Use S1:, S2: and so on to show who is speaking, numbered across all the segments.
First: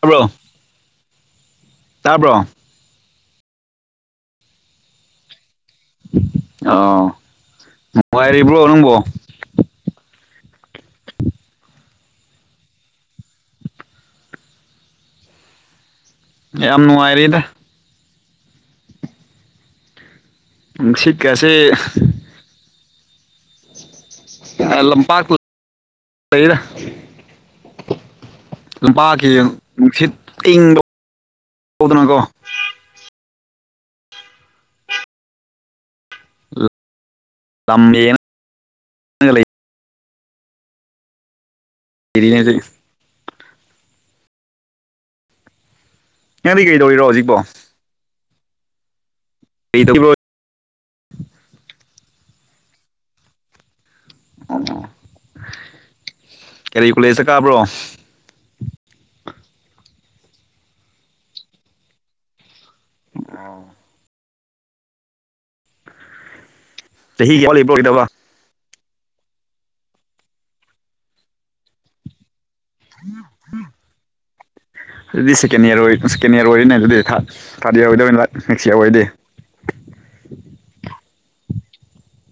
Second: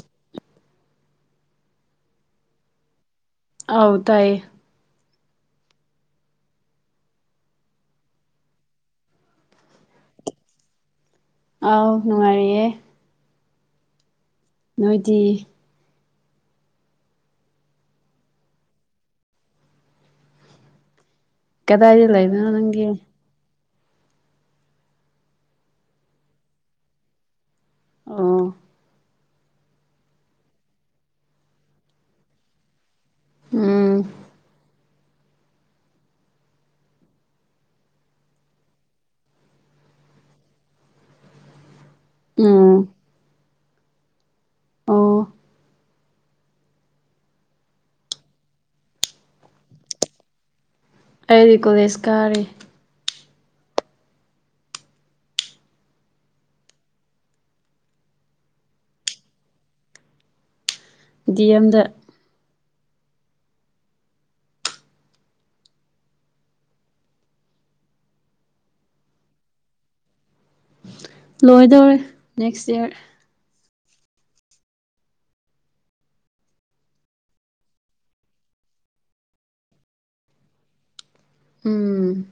S1: ꯇꯥꯕ꯭ꯔꯣ ꯇꯥꯕ꯭ꯔꯣ
S2: ꯑꯥꯎ ꯇꯥꯏꯌꯦ
S1: ꯑꯧ ꯅꯨꯡꯉꯥꯏꯔꯤꯕ꯭ꯔꯣ ꯅꯪꯕꯣ
S2: ꯑꯧ ꯅꯨꯡꯉꯥꯏꯔꯤꯌꯦ ꯅꯣꯏꯗꯤ
S1: ꯌꯥꯝ ꯅꯨꯡꯉꯥꯏꯔꯤꯗ ꯅꯨꯡꯁꯤꯠ ꯀꯥꯁꯦ
S2: ꯂꯩꯗꯅꯥ ꯅꯪꯗ
S1: [unintelligible] ꯂꯝꯄꯥꯛꯇꯨ [unintelligible]
S2: ꯑꯣ
S1: ꯂꯄꯥꯛꯀꯤ ꯅꯨꯡꯁꯤꯠ ꯑꯏꯪꯕ [unintelligible] ꯀꯣ
S2: ꯎꯝ
S1: ꯇꯝꯃꯦ [unintelligible]
S2: ꯎꯝ ꯑꯣ
S1: ꯅꯪꯗꯤ ꯀꯩꯗꯧꯔꯤꯔꯣ ꯍꯧꯖꯤꯛꯄꯣ [unintelligible]
S2: ꯑꯩꯗꯤ ꯀꯣꯂꯦꯖ ꯀꯥꯔꯤ
S1: ꯀꯔꯤ ꯀꯨꯂꯦꯖꯇ ꯀꯥꯕ꯭ꯔꯣ
S2: ꯗꯤ ꯑꯦꯝꯗ
S1: ꯑꯝ [unintelligible]
S2: ꯂꯣꯏꯗꯧꯔꯦ ꯅꯦꯛꯁ ꯏꯌꯥꯔ
S1: ꯑꯗꯨꯗꯤ ꯁꯦꯀꯦꯟ ꯏꯌꯔ ꯑꯣꯏ ꯁꯦꯀꯦꯟ ꯏꯌꯔ ꯑꯣꯏꯔꯤꯅꯦ ꯑꯗꯨꯗꯤ ꯊꯥ ꯊꯥꯔꯗ ꯏꯌꯔ ꯑꯣꯏꯗꯣꯏ ꯂꯥꯏꯛ ꯅꯦꯛꯁ ꯏꯌꯔ ꯑꯣꯏꯔꯗꯤ
S2: ꯎꯝ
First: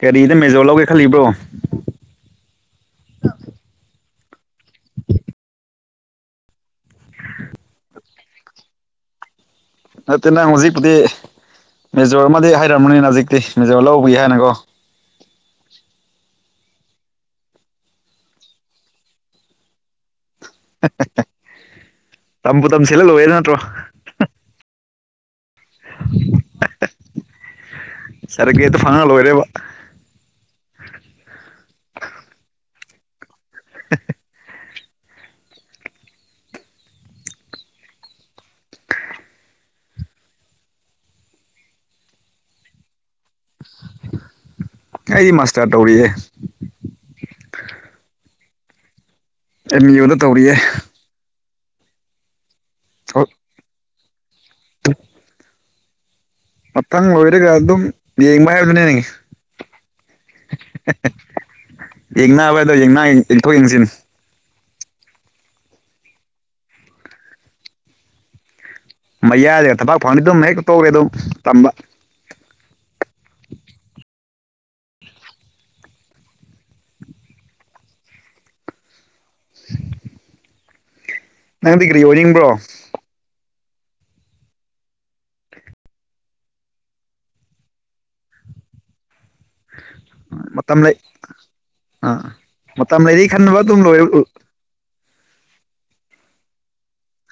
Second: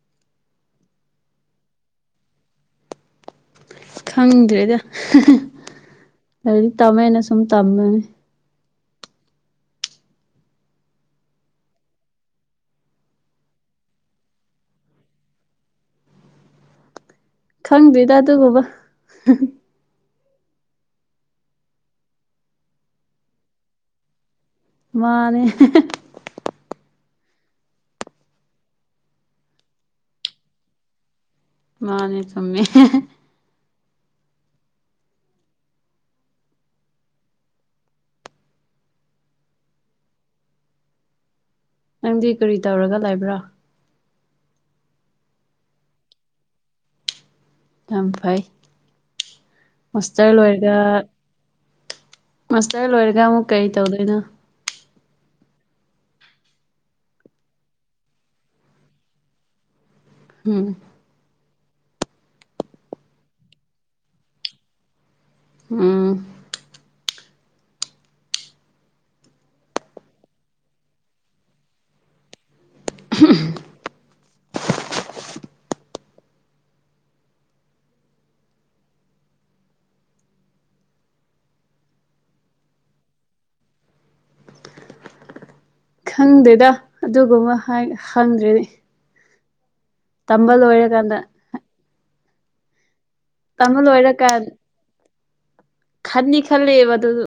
S1: ꯀꯔꯤꯗ ꯃꯦꯖꯣꯔ ꯂꯧꯒꯦ ꯈꯜꯂꯤꯕ꯭ꯔꯣ
S2: ꯈꯪꯗ꯭ꯔꯦꯗ [unintelligible] ꯂꯩꯔꯤꯛ ꯇꯝꯃꯦꯅ ꯁꯨꯝ ꯇꯝꯕꯅꯤ
S1: ꯅꯠꯇꯦ ꯅꯪ ꯍꯧꯖꯤꯛꯄꯨꯗꯤ ꯃꯦꯖꯣꯔ ꯑꯃꯗꯤ ꯍꯥꯏꯔꯝꯕꯅꯤꯅ ꯍꯧꯖꯤꯛꯇꯤ ꯃꯦꯖꯣꯔ ꯂꯧꯕꯒꯤ ꯍꯥꯏꯅꯀꯣ
S2: ꯈꯪꯗ꯭ꯔꯤꯗ ꯗꯨꯕꯨꯕꯥ [unintelligible]
S1: [unintelligible] ꯇꯝꯕꯨ ꯇꯁꯤꯜꯂꯥ ꯂꯣꯏꯔꯦ ꯅꯠꯇ꯭ꯔꯣ
S2: ꯃꯥꯅꯦ
S1: ꯁꯔꯗꯤꯚꯤꯒꯦꯗ ꯐꯪꯉꯒ ꯂꯣꯏꯔꯦꯕꯣ
S2: ꯃꯥꯅꯦ ꯆꯨꯝꯃꯦ ꯅꯪꯗꯤ ꯀꯔꯤ ꯇꯧꯔꯒ ꯂꯩꯕ꯭ꯔꯥ
S1: ꯑꯩ ꯃꯥꯁꯇꯔ ꯇꯧꯔꯤꯌꯦ
S2: ꯌꯥꯝ ꯐꯩ
S1: ꯑꯦꯝ ꯌꯨꯗ
S2: ꯃꯁꯇꯔ
S1: ꯇꯧꯔꯤꯌꯦ
S2: ꯂꯣꯏꯔꯒ ꯃꯥꯁꯇꯔ ꯂꯣꯏꯔꯒ ꯑꯃꯨꯛ ꯀꯔꯤ ꯇꯧꯗꯣꯏꯅꯣ
S1: [inaudible] ꯃꯊꯪ ꯂꯣꯏꯔꯒ ꯑꯗꯨꯝ ꯌꯦꯡꯕ ꯍꯥꯏꯕꯗꯨꯅꯦ ꯅ
S2: ꯎꯝ
S1: [unintelligible]
S2: ꯎꯝ
S1: ꯃꯌꯥꯗꯒ ꯊꯕꯥꯛ ꯐꯪꯉꯗꯤ ꯑꯗꯨꯝ ꯍꯦꯛꯇ ꯇꯣꯛꯒꯔꯦ ꯑꯗꯨ ꯇꯝꯕ
S2: ꯑꯝꯍꯍꯝ
S1: [inaudible] ꯅꯪꯗꯤ ꯒꯔꯤ ꯑꯣꯏꯅꯤꯡꯕ꯭ꯔꯣ
S2: ꯈꯪꯗꯦꯗ ꯑꯗꯨꯒꯨꯝꯕ ꯍꯥꯏ ꯍꯪꯗ꯭ꯔꯦꯅꯤ
S1: ꯑꯝ ꯃꯇꯝ ꯂꯩ
S2: ꯂꯣꯏꯔꯀꯥꯟꯗ
S1: ꯑꯥ ꯃꯇꯝ ꯂꯩꯔꯤ ꯈꯟꯅꯕ
S2: ꯇꯝꯕ
S1: ꯑꯗꯨꯝ ꯂꯣꯏꯌꯨ
S2: ꯈꯟꯅꯤ ꯈꯜꯂꯤꯕ ꯑꯗꯨꯒ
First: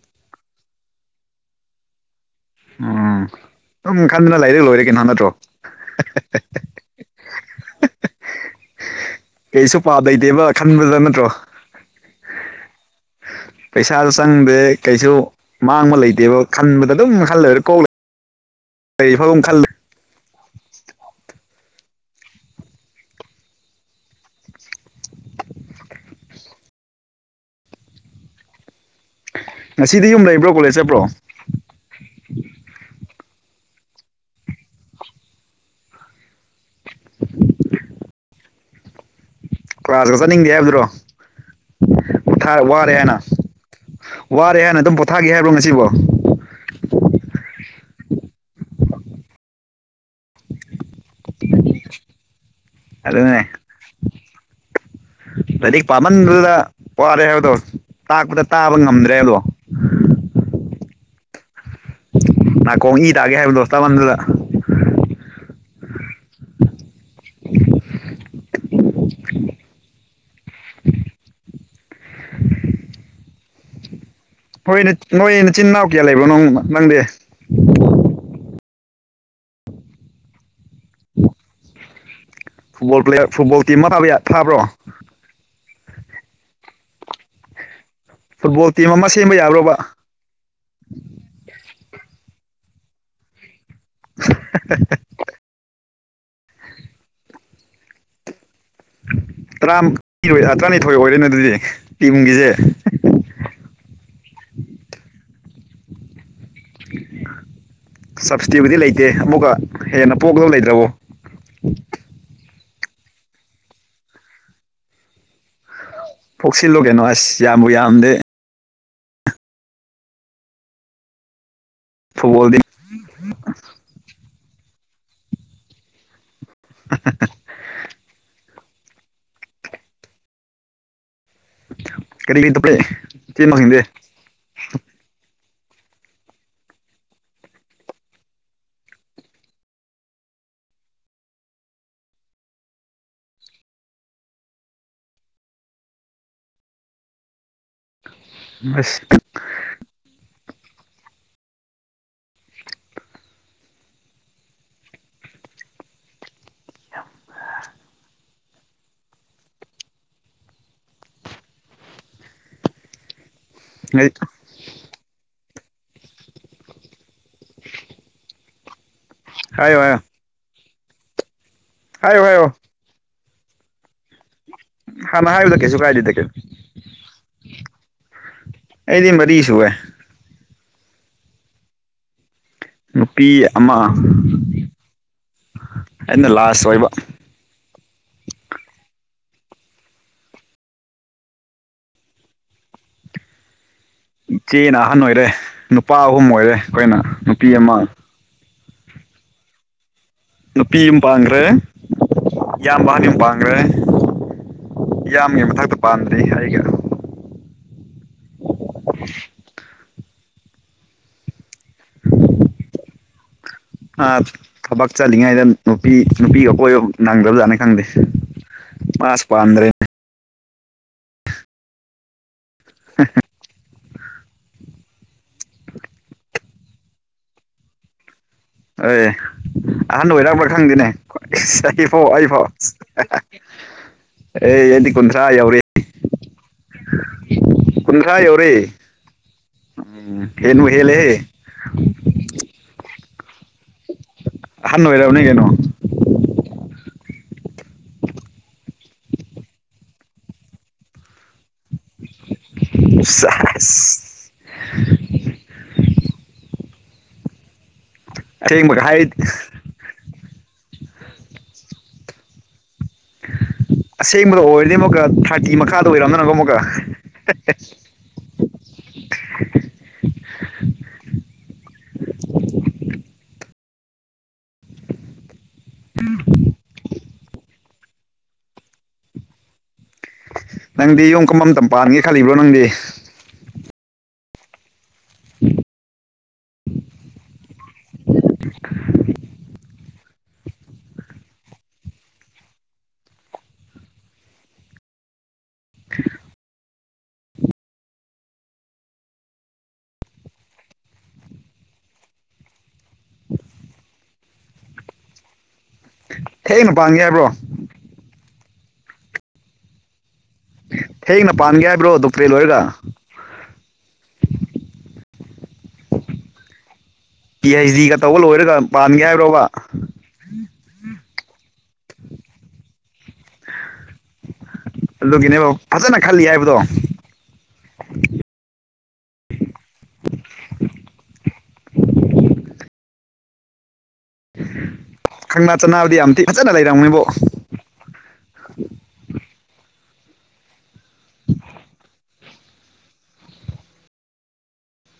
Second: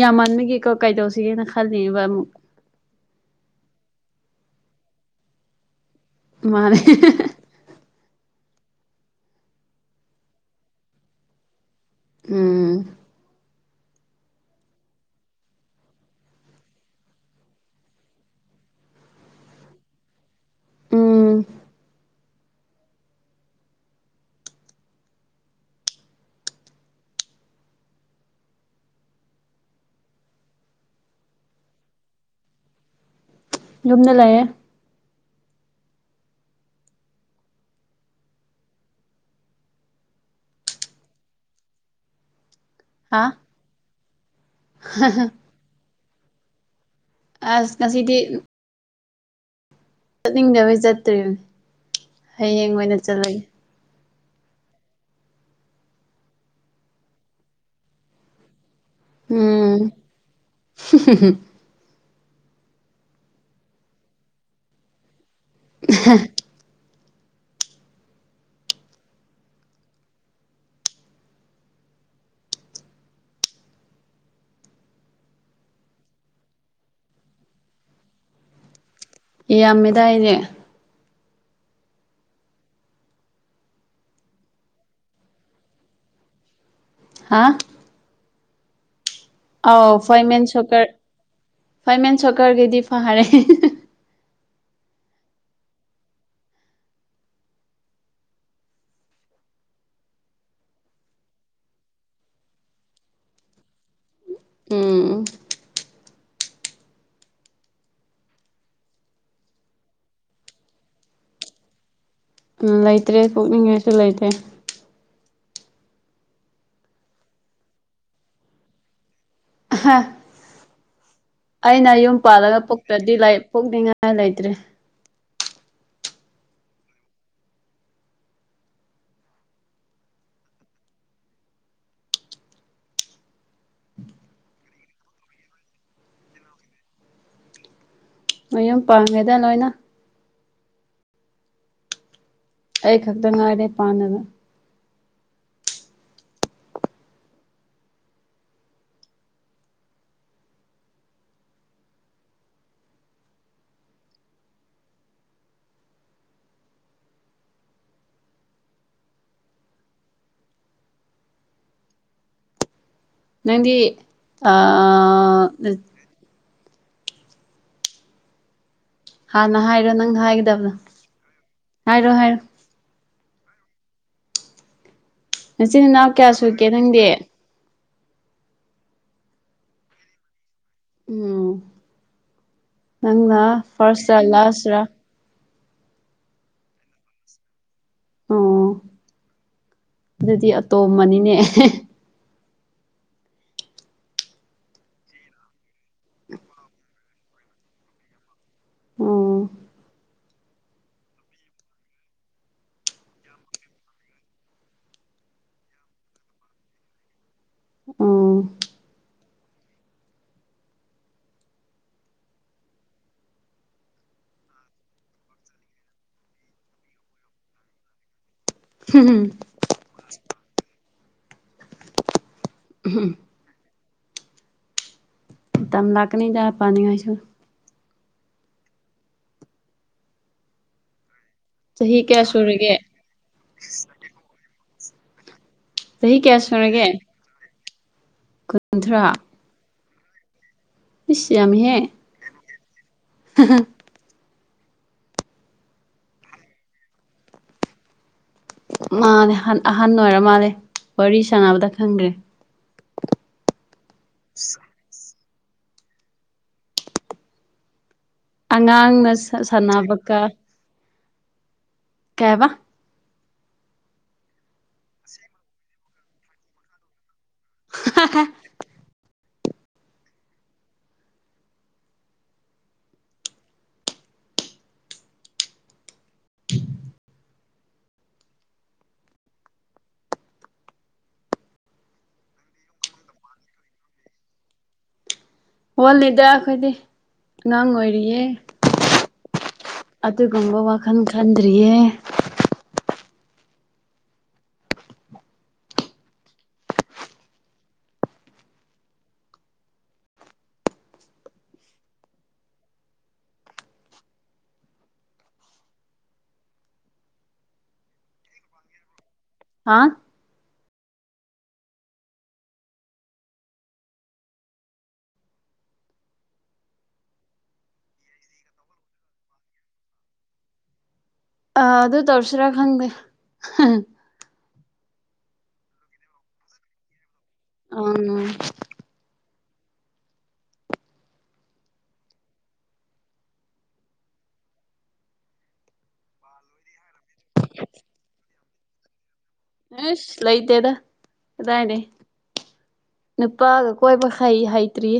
S2: ꯌꯥꯃꯟꯕꯒꯤꯀꯣ ꯀꯩꯗꯧꯁꯤꯒꯦꯅ ꯈꯜꯂꯤꯕ ꯑꯃꯨꯛ
S1: ꯎꯝ ꯑꯝ ꯈꯟꯗꯅ ꯂꯩꯔ ꯂꯣꯏꯔꯦ ꯀꯅꯣ ꯅꯠꯇ꯭ꯔꯣ
S2: ꯃꯥꯅꯦ ꯍꯦꯍꯦꯍꯦ
S1: ꯀꯩꯁꯨ ꯄꯥꯞ ꯂꯩꯗꯦꯕ ꯈꯟꯕꯗ ꯅꯠꯇ꯭ꯔꯣ
S2: ꯎꯝ
S1: ꯄꯩꯁꯥꯖꯨ ꯆꯪꯗꯦ ꯀꯩꯁꯨ ꯃꯥꯡꯕ ꯂꯩꯇꯦꯕ ꯈꯟꯕꯗ ꯑꯗꯨꯝ ꯃꯈꯜꯂꯩꯔ ꯀꯣꯛꯂ [unintelligible]
S2: ꯎꯝ
S1: [unintelligible] ꯉꯁꯤꯗꯤ ꯌꯨꯝ ꯂꯩꯕ꯭ꯔꯣ ꯀꯣꯂꯦꯖ ꯆꯠꯄ꯭ꯔꯣ
S2: ꯌꯨꯝꯗ ꯂꯩꯔꯦ
S1: ꯀ꯭ꯂꯥꯁꯀ ꯆꯠꯅꯤꯡꯗꯦ ꯍꯥꯏꯕꯗꯨꯔꯣ ꯋꯥꯔꯦ ꯍꯥꯏꯅ
S2: ꯍꯥ
S1: ꯋꯥꯔꯦ ꯍꯥꯏꯅ ꯑꯗꯨꯝ ꯄꯣꯊꯥꯒꯦ ꯍꯥꯏꯕꯔꯣ ꯉꯁꯤꯕꯣ
S2: ꯑꯁ ꯉꯁꯤꯗꯤ ꯆꯠꯅꯤꯡꯗꯕꯩ ꯆꯠꯇ꯭ꯔꯤꯅꯤ ꯍꯌꯦꯡ ꯑꯣꯏꯅ ꯆꯠꯂꯒꯦ
S1: ꯑꯗꯨꯅꯦ ꯂꯥꯏꯔꯤꯛ ꯄꯥꯃꯟꯕꯗꯨꯗ ꯋꯥꯔꯦ ꯍꯥꯏꯕꯗꯣ ꯇꯥꯛꯄꯗ ꯇꯥꯕ ꯉꯝꯃꯦ
S2: ꯎꯝ
S1: ꯅꯥꯀꯣꯡ ꯏ ꯇꯥꯒꯦ ꯍꯥꯏꯕꯗꯣ ꯇꯥꯃꯟꯗꯅ
S2: ꯑꯍꯥ
S1: [unintelligible] ꯍꯣꯏꯅꯦ ꯅꯣꯏ ꯅꯆꯤꯟ ꯏꯅꯥꯎ ꯀꯌꯥ ꯂꯩꯕꯣ ꯅ ꯅꯪꯗꯦ
S2: ꯌꯥꯝꯃꯦꯗꯥꯏꯅꯦ
S1: ꯐꯨꯠꯕꯣꯜ ꯄ꯭ꯂꯦꯌꯥꯔ ꯐꯨꯠꯕꯣꯜ ꯇꯤꯝ ꯑꯃ ꯄꯕꯦꯌ ꯊꯥꯕ꯭ꯔꯣ
S2: ꯍꯥꯥ
S1: ꯐꯨꯠꯕꯣꯜ ꯇꯤꯝ ꯑꯃ ꯁꯦꯝꯕ ꯌꯥꯕ꯭ꯔꯣꯕ
S2: ꯐꯣꯏ ꯃꯦꯟ ꯁꯣꯀꯔ ꯐꯣꯏ ꯃꯦꯟ ꯁꯣꯀꯔꯒꯤꯗꯤ ꯐꯔꯦ
S1: ꯍꯥ ꯍꯥ ꯍꯥ ꯍꯥ ꯇꯔꯥ ꯇꯔꯥꯅꯤꯊꯣꯏ ꯑꯣꯏꯔꯦꯅꯦ ꯑꯗꯨꯗꯤ ꯇꯤꯝꯒꯤꯁꯦ
S2: ꯎꯝ
S1: ꯁꯞꯁꯇꯤꯕꯨꯗꯤ ꯂꯩꯇꯦ ꯑꯃꯨꯛꯀ ꯍꯦꯟꯅ ꯄꯣꯛꯂ ꯂꯩꯇ꯭ꯔꯕꯣ
S2: ꯂꯩꯇ꯭ꯔꯦ ꯀꯣꯛꯅꯤꯡꯉꯥꯏꯁꯨ ꯂꯩꯇ꯭ꯔꯦ
S1: ꯄꯣꯛꯁꯤꯜꯂꯣ ꯀꯩꯅꯣ ꯑꯁ ꯌꯥꯝꯕꯨ ꯌꯥꯝꯗꯦ
S2: ꯍꯥ ꯑꯩꯅ ꯌꯨꯝ ꯄꯥꯜꯂꯒ
S1: ꯐꯨꯠꯕꯣꯜꯗꯤ
S2: ꯄꯣꯛꯇ꯭ꯔꯗꯤ ꯂꯩ ꯄꯣꯛꯅꯤꯡꯉꯥꯏ ꯂꯩꯇ꯭ꯔꯦ
S1: [inaudible] [unintelligible]
S2: ꯃꯌꯨꯝ ꯄꯥꯜꯂꯦꯗ ꯂꯣꯏꯅ ꯑꯩ ꯈꯛꯇ ꯉꯥꯏꯔꯦ ꯄꯥꯟꯅꯕ
S1: [unintelligible]
S2: ꯅꯪꯗꯤ ꯑꯥ
S1: [inaudible]
S2: ꯍꯥꯟꯅ
S1: ꯍꯥꯏꯌꯣ
S2: ꯍꯥꯏꯔꯣ
S1: ꯍꯥꯏꯌꯣ
S2: ꯅꯪꯅ ꯍꯥꯏꯒꯗꯕꯗꯣ ꯍꯥꯏꯔꯣ
S1: ꯍꯥꯏꯌꯣ
S2: ꯍꯥꯏꯔꯣ
S1: ꯍꯥꯏꯌꯣ ꯍꯥꯟꯅ ꯍꯥꯏꯌꯨꯗ ꯀꯩꯁꯨ
S2: ꯅꯆꯤꯟ ꯅꯅꯥꯎ
S1: ꯀꯥꯏꯗꯦꯗ ꯀꯩꯟ
S2: ꯀꯌꯥ ꯁꯨꯒꯦ ꯅꯪꯗꯤ
S1: ꯑꯩꯗꯤ ꯃꯔꯤ ꯁꯨꯨꯢꯌꯦ
S2: ꯎꯝ ꯅꯪꯅ
S1: ꯅꯨꯄꯤ ꯑꯃ
S2: ꯐ꯭ꯥꯔꯁ ꯔ ꯂꯥꯁ ꯔ
S1: ꯑꯩꯅ ꯂꯥꯁ ꯑꯣꯏꯕ
S2: ꯑꯣ ꯑꯗꯨꯗꯤ ꯑꯇꯣꯝꯕꯅꯤꯅꯦ
S1: ꯏꯆꯦꯅ ꯑꯍꯟ ꯑꯣꯏꯔꯦ ꯅꯨꯄꯥ ꯑꯍꯨꯝ ꯑꯣꯏꯔꯦ ꯑꯈꯣꯏꯅ ꯅꯨꯄꯤ ꯑꯃ
S2: ꯑꯣ
S1: ꯅꯨꯄꯤ ꯑꯃ ꯄꯥꯟꯈ꯭ꯔꯦ ꯏꯌꯥꯝꯕ ꯑꯍꯥꯟ ꯄꯥꯟꯈ꯭ꯔꯦ ꯏꯌꯥꯝꯕꯒꯤ ꯃꯊꯛꯇ ꯄꯥꯟꯗ꯭ꯔꯤ ꯑꯩꯒ
S2: ꯑꯣ
S1: [unintelligible] ꯑ ꯊꯕꯛ ꯆꯠꯂꯤꯉꯩꯗ ꯅꯨꯄꯤ ꯅꯨꯄꯤꯒ ꯀꯣꯏꯕ ꯅꯪꯗꯕꯖꯥꯠꯅꯤ ꯈꯪꯗꯦ ꯄꯥꯁꯨ ꯄꯥꯝꯗ꯭ꯔꯦ
S2: ꯎꯍꯝ ꯃꯇꯝ ꯂꯥꯛꯀꯅꯤꯗ ꯄꯥꯅꯤꯉꯥꯏꯁꯨ
S1: ꯑꯦ ꯑꯍꯥꯟꯕ ꯑꯣꯏꯔꯕ ꯈꯪꯗꯦꯅꯦ ꯏꯁ
S2: ꯆꯍꯤ
S1: ꯑꯩꯐꯥꯎ
S2: ꯀꯌꯥ
S1: ꯑꯩꯐꯥꯎ
S2: ꯁꯨꯔꯒꯦ
S1: ꯑꯦ ꯑꯩꯗꯤ ꯀꯨꯟꯊ꯭ꯔꯥ ꯌꯧꯔꯦ
S2: ꯆꯍꯤ ꯀꯥꯌꯥ ꯁꯨꯔꯒꯦ
S1: ꯀꯨꯟꯊ꯭ꯔꯥ ꯌꯧꯔꯦ
S2: ꯀꯨꯟꯊ꯭ꯔꯥ
S1: ꯎꯝ ꯍꯦꯟꯕꯨ ꯍꯦꯜꯂꯦꯍꯦ
S2: ꯏꯁ ꯍꯝ ꯍꯝ
S1: ꯑꯍꯟ ꯑꯣꯏꯔꯕꯅꯤ ꯀꯩꯅꯣ
S2: ꯃꯥꯅꯦ ꯍꯟ ꯑꯍꯟ ꯑꯣꯏꯔ ꯃꯥꯜꯂꯦ ꯋꯥꯔꯤ ꯁꯥꯟꯅꯕꯗ ꯈꯪꯒꯔꯦ
S1: ꯁꯦꯁ
S2: [unintelligible]
S1: ꯑꯁꯦꯡꯕꯒ ꯍꯥꯏ
S2: ꯑꯉꯥꯡꯅ ꯁꯥꯟꯅꯕꯀ ꯀꯩ ꯍꯥꯢꯕ
S1: ꯑꯁꯦꯡꯕꯗ ꯑꯣꯏꯔꯗꯤ ꯑꯃꯨꯛꯀ ꯊꯥꯔꯇꯤ ꯃꯈꯥꯗ ꯑꯣꯏꯔꯝꯗꯅꯀꯣ ꯑꯃꯨꯛꯀ
S2: ꯍꯥꯍꯥ
S1: [unintelligible] ꯅꯪꯗꯤ ꯌꯨꯝ ꯀꯝꯕ ꯃꯇꯝ ꯄꯥꯟꯒꯦ ꯈꯜꯂꯤꯕ꯭ꯔꯣ ꯅꯪꯗꯤ [unintelligible]
S2: ꯋꯥꯠꯂꯤꯗ ꯑꯩꯈꯣꯏꯗꯤ ꯑꯉꯥꯡ ꯑꯣꯏꯔꯤꯌꯦ꯫ ꯑꯗꯨꯒꯨꯝꯕ ꯋꯥꯈꯜ ꯈꯟꯗ꯭ꯔꯤꯌꯦ
S1: [inaudible] ꯊꯦꯡꯅ ꯄꯥꯟꯒꯦ ꯍꯥꯏꯕ꯭ꯔꯣ
S2: ꯍꯥꯥ꯫
S1: ꯊꯦꯡꯅ ꯄꯥꯟꯒꯦ ꯍꯥꯏꯕ꯭ꯔꯣ ꯗꯣꯛꯇ꯭ꯔꯦꯠ ꯂꯣꯏꯔꯒ꯫ ꯄꯤ ꯑꯩꯩꯆ ꯗꯤꯒ ꯇꯧꯕ ꯂꯣꯏꯔꯒ ꯄꯥꯟꯒꯦ ꯍꯥꯏꯕ꯭ꯔꯣꯕ
S2: ꯑ ꯑꯗꯨ ꯇꯧꯔꯁꯤꯔꯥ ꯈꯪꯗꯦ꯫
S1: ꯑꯗꯨꯒꯤꯅꯦꯕ ꯐꯖꯅ ꯈꯜꯂꯤ ꯍꯥꯏꯕꯗꯣ꯫
S2: ꯑꯪ
S1: ꯈꯪꯅꯥ ꯆꯅꯥꯕꯨꯗꯤ ꯌꯥꯝ ꯊꯤ ꯐꯖꯅ ꯂꯩꯔꯝꯅꯤꯕꯣ
S2: [unintelligible] ꯑꯁ ꯂꯩꯗꯦꯗ ꯀꯗꯥꯏꯗꯩꯩ꯫ ꯅꯨꯄꯥꯒ ꯀꯣꯏꯕ ꯍꯩ ꯍꯩꯇ꯭ꯔꯤ꯫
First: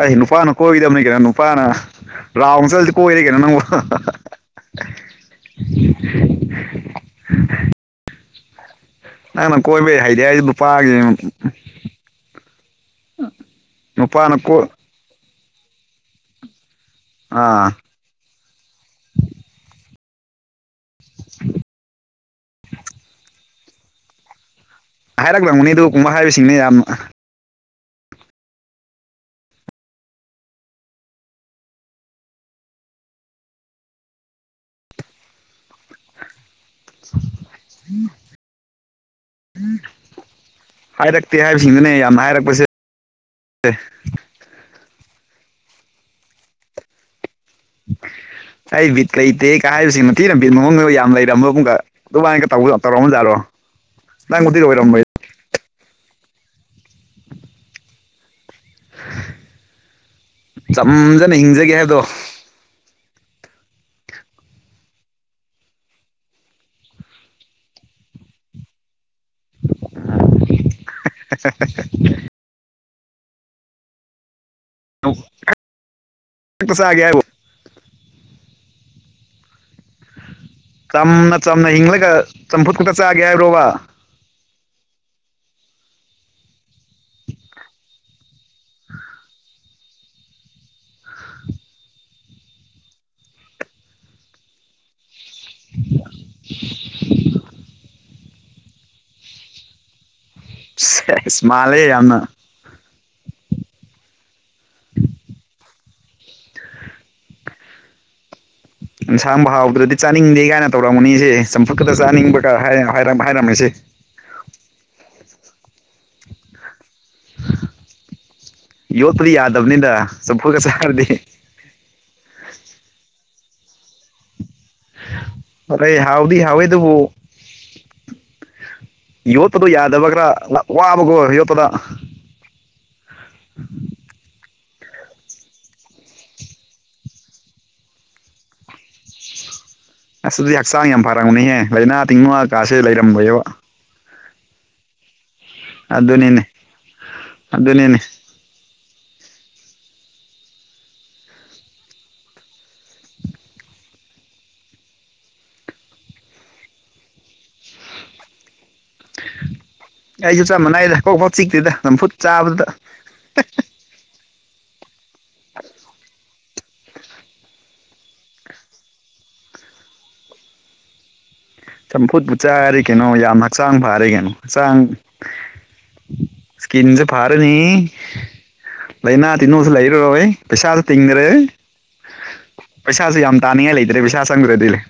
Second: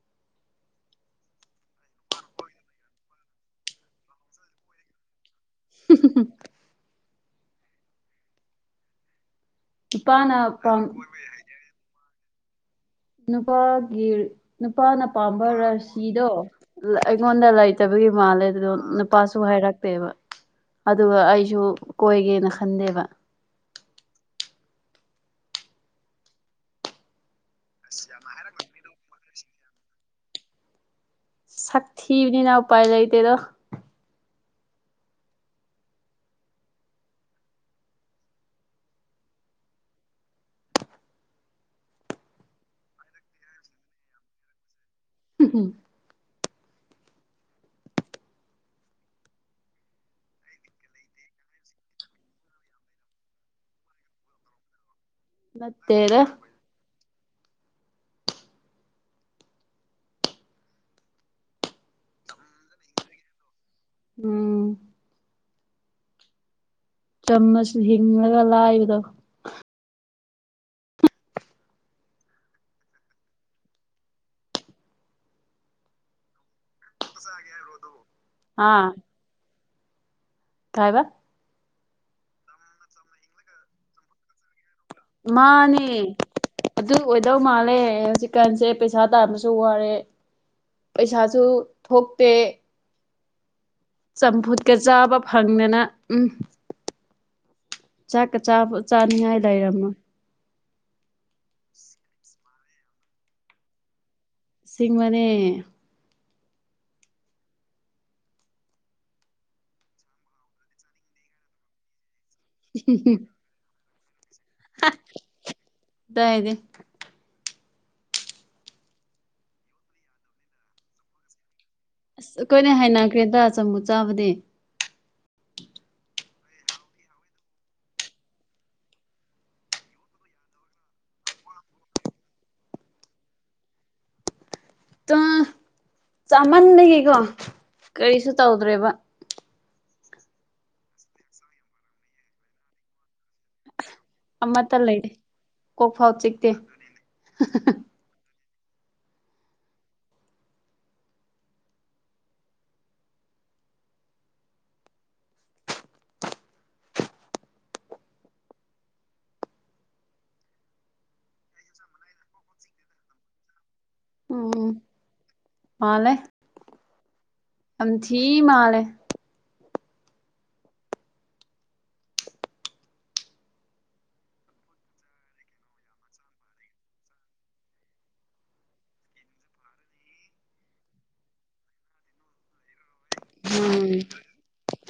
S1: ꯑꯩ ꯅꯨꯄꯥꯅ ꯀꯣꯏꯒꯗꯕꯅꯤ ꯀꯩꯅ ꯅꯨꯄꯥꯅ꯫ ꯔꯥꯎꯟ ꯆꯠꯂꯗꯤ ꯀꯣꯏꯔꯦ ꯀꯩꯅꯣ ꯅꯪꯕꯨ꯫
S2: ꯍꯝ ꯍꯝ ꯍꯝ
S1: ꯅꯪꯅ ꯀꯣꯏꯕꯩ ꯍꯥꯏꯗꯤ
S2: ꯅꯨꯄꯥꯅ
S1: ꯑꯩ ꯅꯨꯄꯥ
S2: ꯄꯥꯝ
S1: ꯌꯦꯡ
S2: ꯅꯨꯄꯥꯒꯤ ꯅꯨꯄꯥꯅ ꯄꯥꯝꯕ ꯔꯥꯁꯤꯗꯣ꯫ ꯑꯩꯉꯣꯟꯗ
S1: ꯑꯥ
S2: ꯂꯩꯇꯕꯒꯤ ꯃꯥꯜꯂꯦ ꯑꯗꯨꯗꯣ ꯅꯨꯄꯥꯁꯨ ꯍꯥꯏꯔꯛꯇꯦꯕ ꯑꯗꯨꯒ ꯑꯩꯁꯨ ꯀꯣꯏꯒꯦꯅ ꯈꯟꯗꯦꯕ꯫
S1: ꯍꯥꯏꯔꯛꯂꯝꯒꯅꯤ ꯑꯗꯨ ꯀꯨꯝꯕ ꯍꯥꯏꯕꯁꯤꯡꯅꯦ ꯌꯥꯝꯅ
S2: ꯑꯁ ꯌꯥꯝ ꯍꯥꯢꯔꯛꯂꯝꯅꯤꯗ ꯑꯗꯨꯒꯨꯝꯕ ꯁꯊꯤꯅꯤꯅ ꯎꯄꯥꯏ ꯂꯩꯇꯗꯣ
S1: ꯎꯝ ꯍꯥꯏꯔꯛꯇꯦ ꯍꯥꯏꯕꯁꯤꯡꯅꯅꯦ ꯌꯥꯝꯅ ꯍꯥꯏꯔꯛꯄꯁꯦ
S2: ꯎꯝ [inaudible]
S1: ꯑꯩ ꯕꯤꯠ ꯀꯩꯇꯦ ꯀ ꯍꯥꯏꯕꯁꯤ ꯃꯇꯊꯤꯅ ꯕꯤꯠ ꯃꯑꯣꯡꯗ ꯌꯥꯝ ꯂꯩꯔꯝꯃꯣꯕꯀ ꯑꯗꯨꯃꯥꯏꯟꯒ ꯇꯧ ꯇꯧꯔꯛꯑꯖꯠꯔꯣ ꯅꯪꯕꯨꯗꯤ ꯑꯣꯏꯔꯝꯃꯣꯏꯌꯦ꯫
S2: ꯅꯠꯇꯦꯗ꯫
S1: ꯆꯝꯖꯅ ꯍꯤꯡꯖꯒꯦ ꯍꯥꯏꯕꯗꯣ꯫
S2: ꯎꯝ ꯆꯥꯃꯁ ꯍꯤꯡꯂꯒ ꯂꯥꯏꯕꯗꯣ꯫
S1: [unintelligible] [unintelligible]
S2: ꯑ
S1: ꯆꯝꯅ ꯆꯝꯅ ꯍꯤꯡꯂꯒ ꯆꯝꯐꯨꯠ ꯈꯛꯇ ꯆꯥꯒꯦ ꯍꯥꯏꯕꯔꯣꯕꯥ꯫
S2: ꯃꯥꯅꯦ꯫ ꯑꯗꯨ ꯑꯣꯏꯗꯧ ꯃꯥꯜꯂꯦ ꯍꯧꯆꯤꯛꯀꯟꯁꯦ ꯄꯩꯁꯥ ꯇꯥꯥꯟꯕꯁꯨ ꯋꯥꯔꯦ꯫ ꯄꯩꯁꯥꯁꯨ ꯊꯣꯛꯇꯦ꯫ ꯆꯝꯐꯨꯠꯀ ꯆꯥꯕ ꯐꯪꯗꯅ ꯎꯝ꯫ ꯆꯥꯛꯀ ꯆꯥꯕ ꯆꯥꯅꯤꯡꯉꯥꯏ ꯂꯩꯔꯝꯃꯣꯏ꯫
S1: ꯏꯁ ꯃꯥꯂꯦ ꯌꯥꯝꯅ
S2: ꯁꯤꯡꯕꯅꯦ [inaudible]
S1: ꯏꯟꯁꯥꯡꯕ ꯍꯥꯎꯗꯔ꯭ꯗꯤ ꯆꯥꯅꯤꯡꯗꯦ ꯀꯥꯏꯅ ꯇꯧꯔꯝꯒꯅꯤꯁꯦ ꯆꯝꯐꯨꯠ ꯈꯛꯗ ꯆꯥꯅꯤꯡꯕ꯫ ꯍꯥꯏꯔꯝꯃꯤꯁꯤ
S2: [unintelligible]
S1: ꯌꯣꯠꯄꯗꯤ ꯌꯥꯗꯕꯅꯤꯗ ꯆꯝꯐꯨꯒ ꯁꯥꯔꯗꯤ
S2: ꯑꯁ ꯑꯩꯈꯣꯏꯅ ꯍꯥꯏꯅꯈ꯭ꯔꯦꯗ ꯆꯃꯨ ꯆꯥꯕꯗꯤ꯫
S1: ꯑꯔꯦ ꯍꯥꯎꯗꯤ ꯍꯥꯎꯋꯦꯗꯨꯕꯨ꯫ ꯌꯣꯠꯇꯗꯣ ꯌꯥꯗꯕ ꯈ꯭ꯔꯥ ꯋꯥꯕꯒꯣ ꯌꯣꯠꯇꯗ
S2: ꯑꯥ ꯆꯥꯃꯟꯗꯒꯤꯀꯣ ꯀꯔꯤꯁꯨ ꯇꯧꯗ꯭ꯔꯦꯕ꯫
S1: ꯑꯁꯗꯤ ꯍꯛꯆꯥꯡ ꯌꯥꯝ ꯐꯔꯝꯒꯨꯅꯤꯍꯦ ꯂꯥꯏꯅꯥ ꯇꯤꯡꯅ ꯀꯥꯁꯦ ꯂꯩꯔꯝꯃꯣꯏꯕ꯫
S2: ꯑꯃꯠꯇ ꯂꯩꯔꯦ ꯀꯣꯛ ꯐꯥꯎ
S1: ꯑꯗꯨꯅꯤꯅꯦ
S2: ꯆꯤꯛꯇꯦ꯫
S1: ꯑꯗꯨꯅꯤꯅꯦ ꯑꯩꯁꯨ ꯆꯞ ꯃꯥꯟꯅꯩꯗ ꯀꯣꯛꯐꯥꯎ ꯆꯤꯛꯇꯦꯗ ꯅꯝꯐꯨꯠ ꯆꯥꯕꯗꯨꯗ꯫
S2: ꯎꯝ ꯃꯥꯂꯦ ꯌꯥꯝꯊꯤ ꯃꯥꯂꯦ꯫
S1: ꯆꯝꯐꯨꯠꯄꯨ ꯆꯥꯔꯤ ꯀꯩꯅꯣ ꯌꯥꯝ ꯍꯛꯆꯥꯡ ꯐꯔꯦ ꯀꯩꯅꯣ ꯍꯛꯆꯥꯡ꯫ ꯏꯁꯀꯤꯟꯁꯨ ꯐꯔꯅꯤ꯫ ꯂꯩꯅꯥ ꯇꯤꯅꯣꯁꯨ ꯂꯩꯔꯔꯣꯏ ꯄꯩꯁꯥꯁꯨ ꯇꯤꯡꯗ꯭ꯔꯦ꯫ ꯄꯩꯁꯥꯁꯦ ꯌꯥꯝ ꯇꯥꯅꯤꯡꯉꯥꯏ
S2: ꯎꯝ
S1: ꯂꯩꯇ꯭ꯔꯦ ꯄꯩꯁꯥ ꯆꯪꯗ꯭ꯔꯗꯤ ꯂꯩ꯫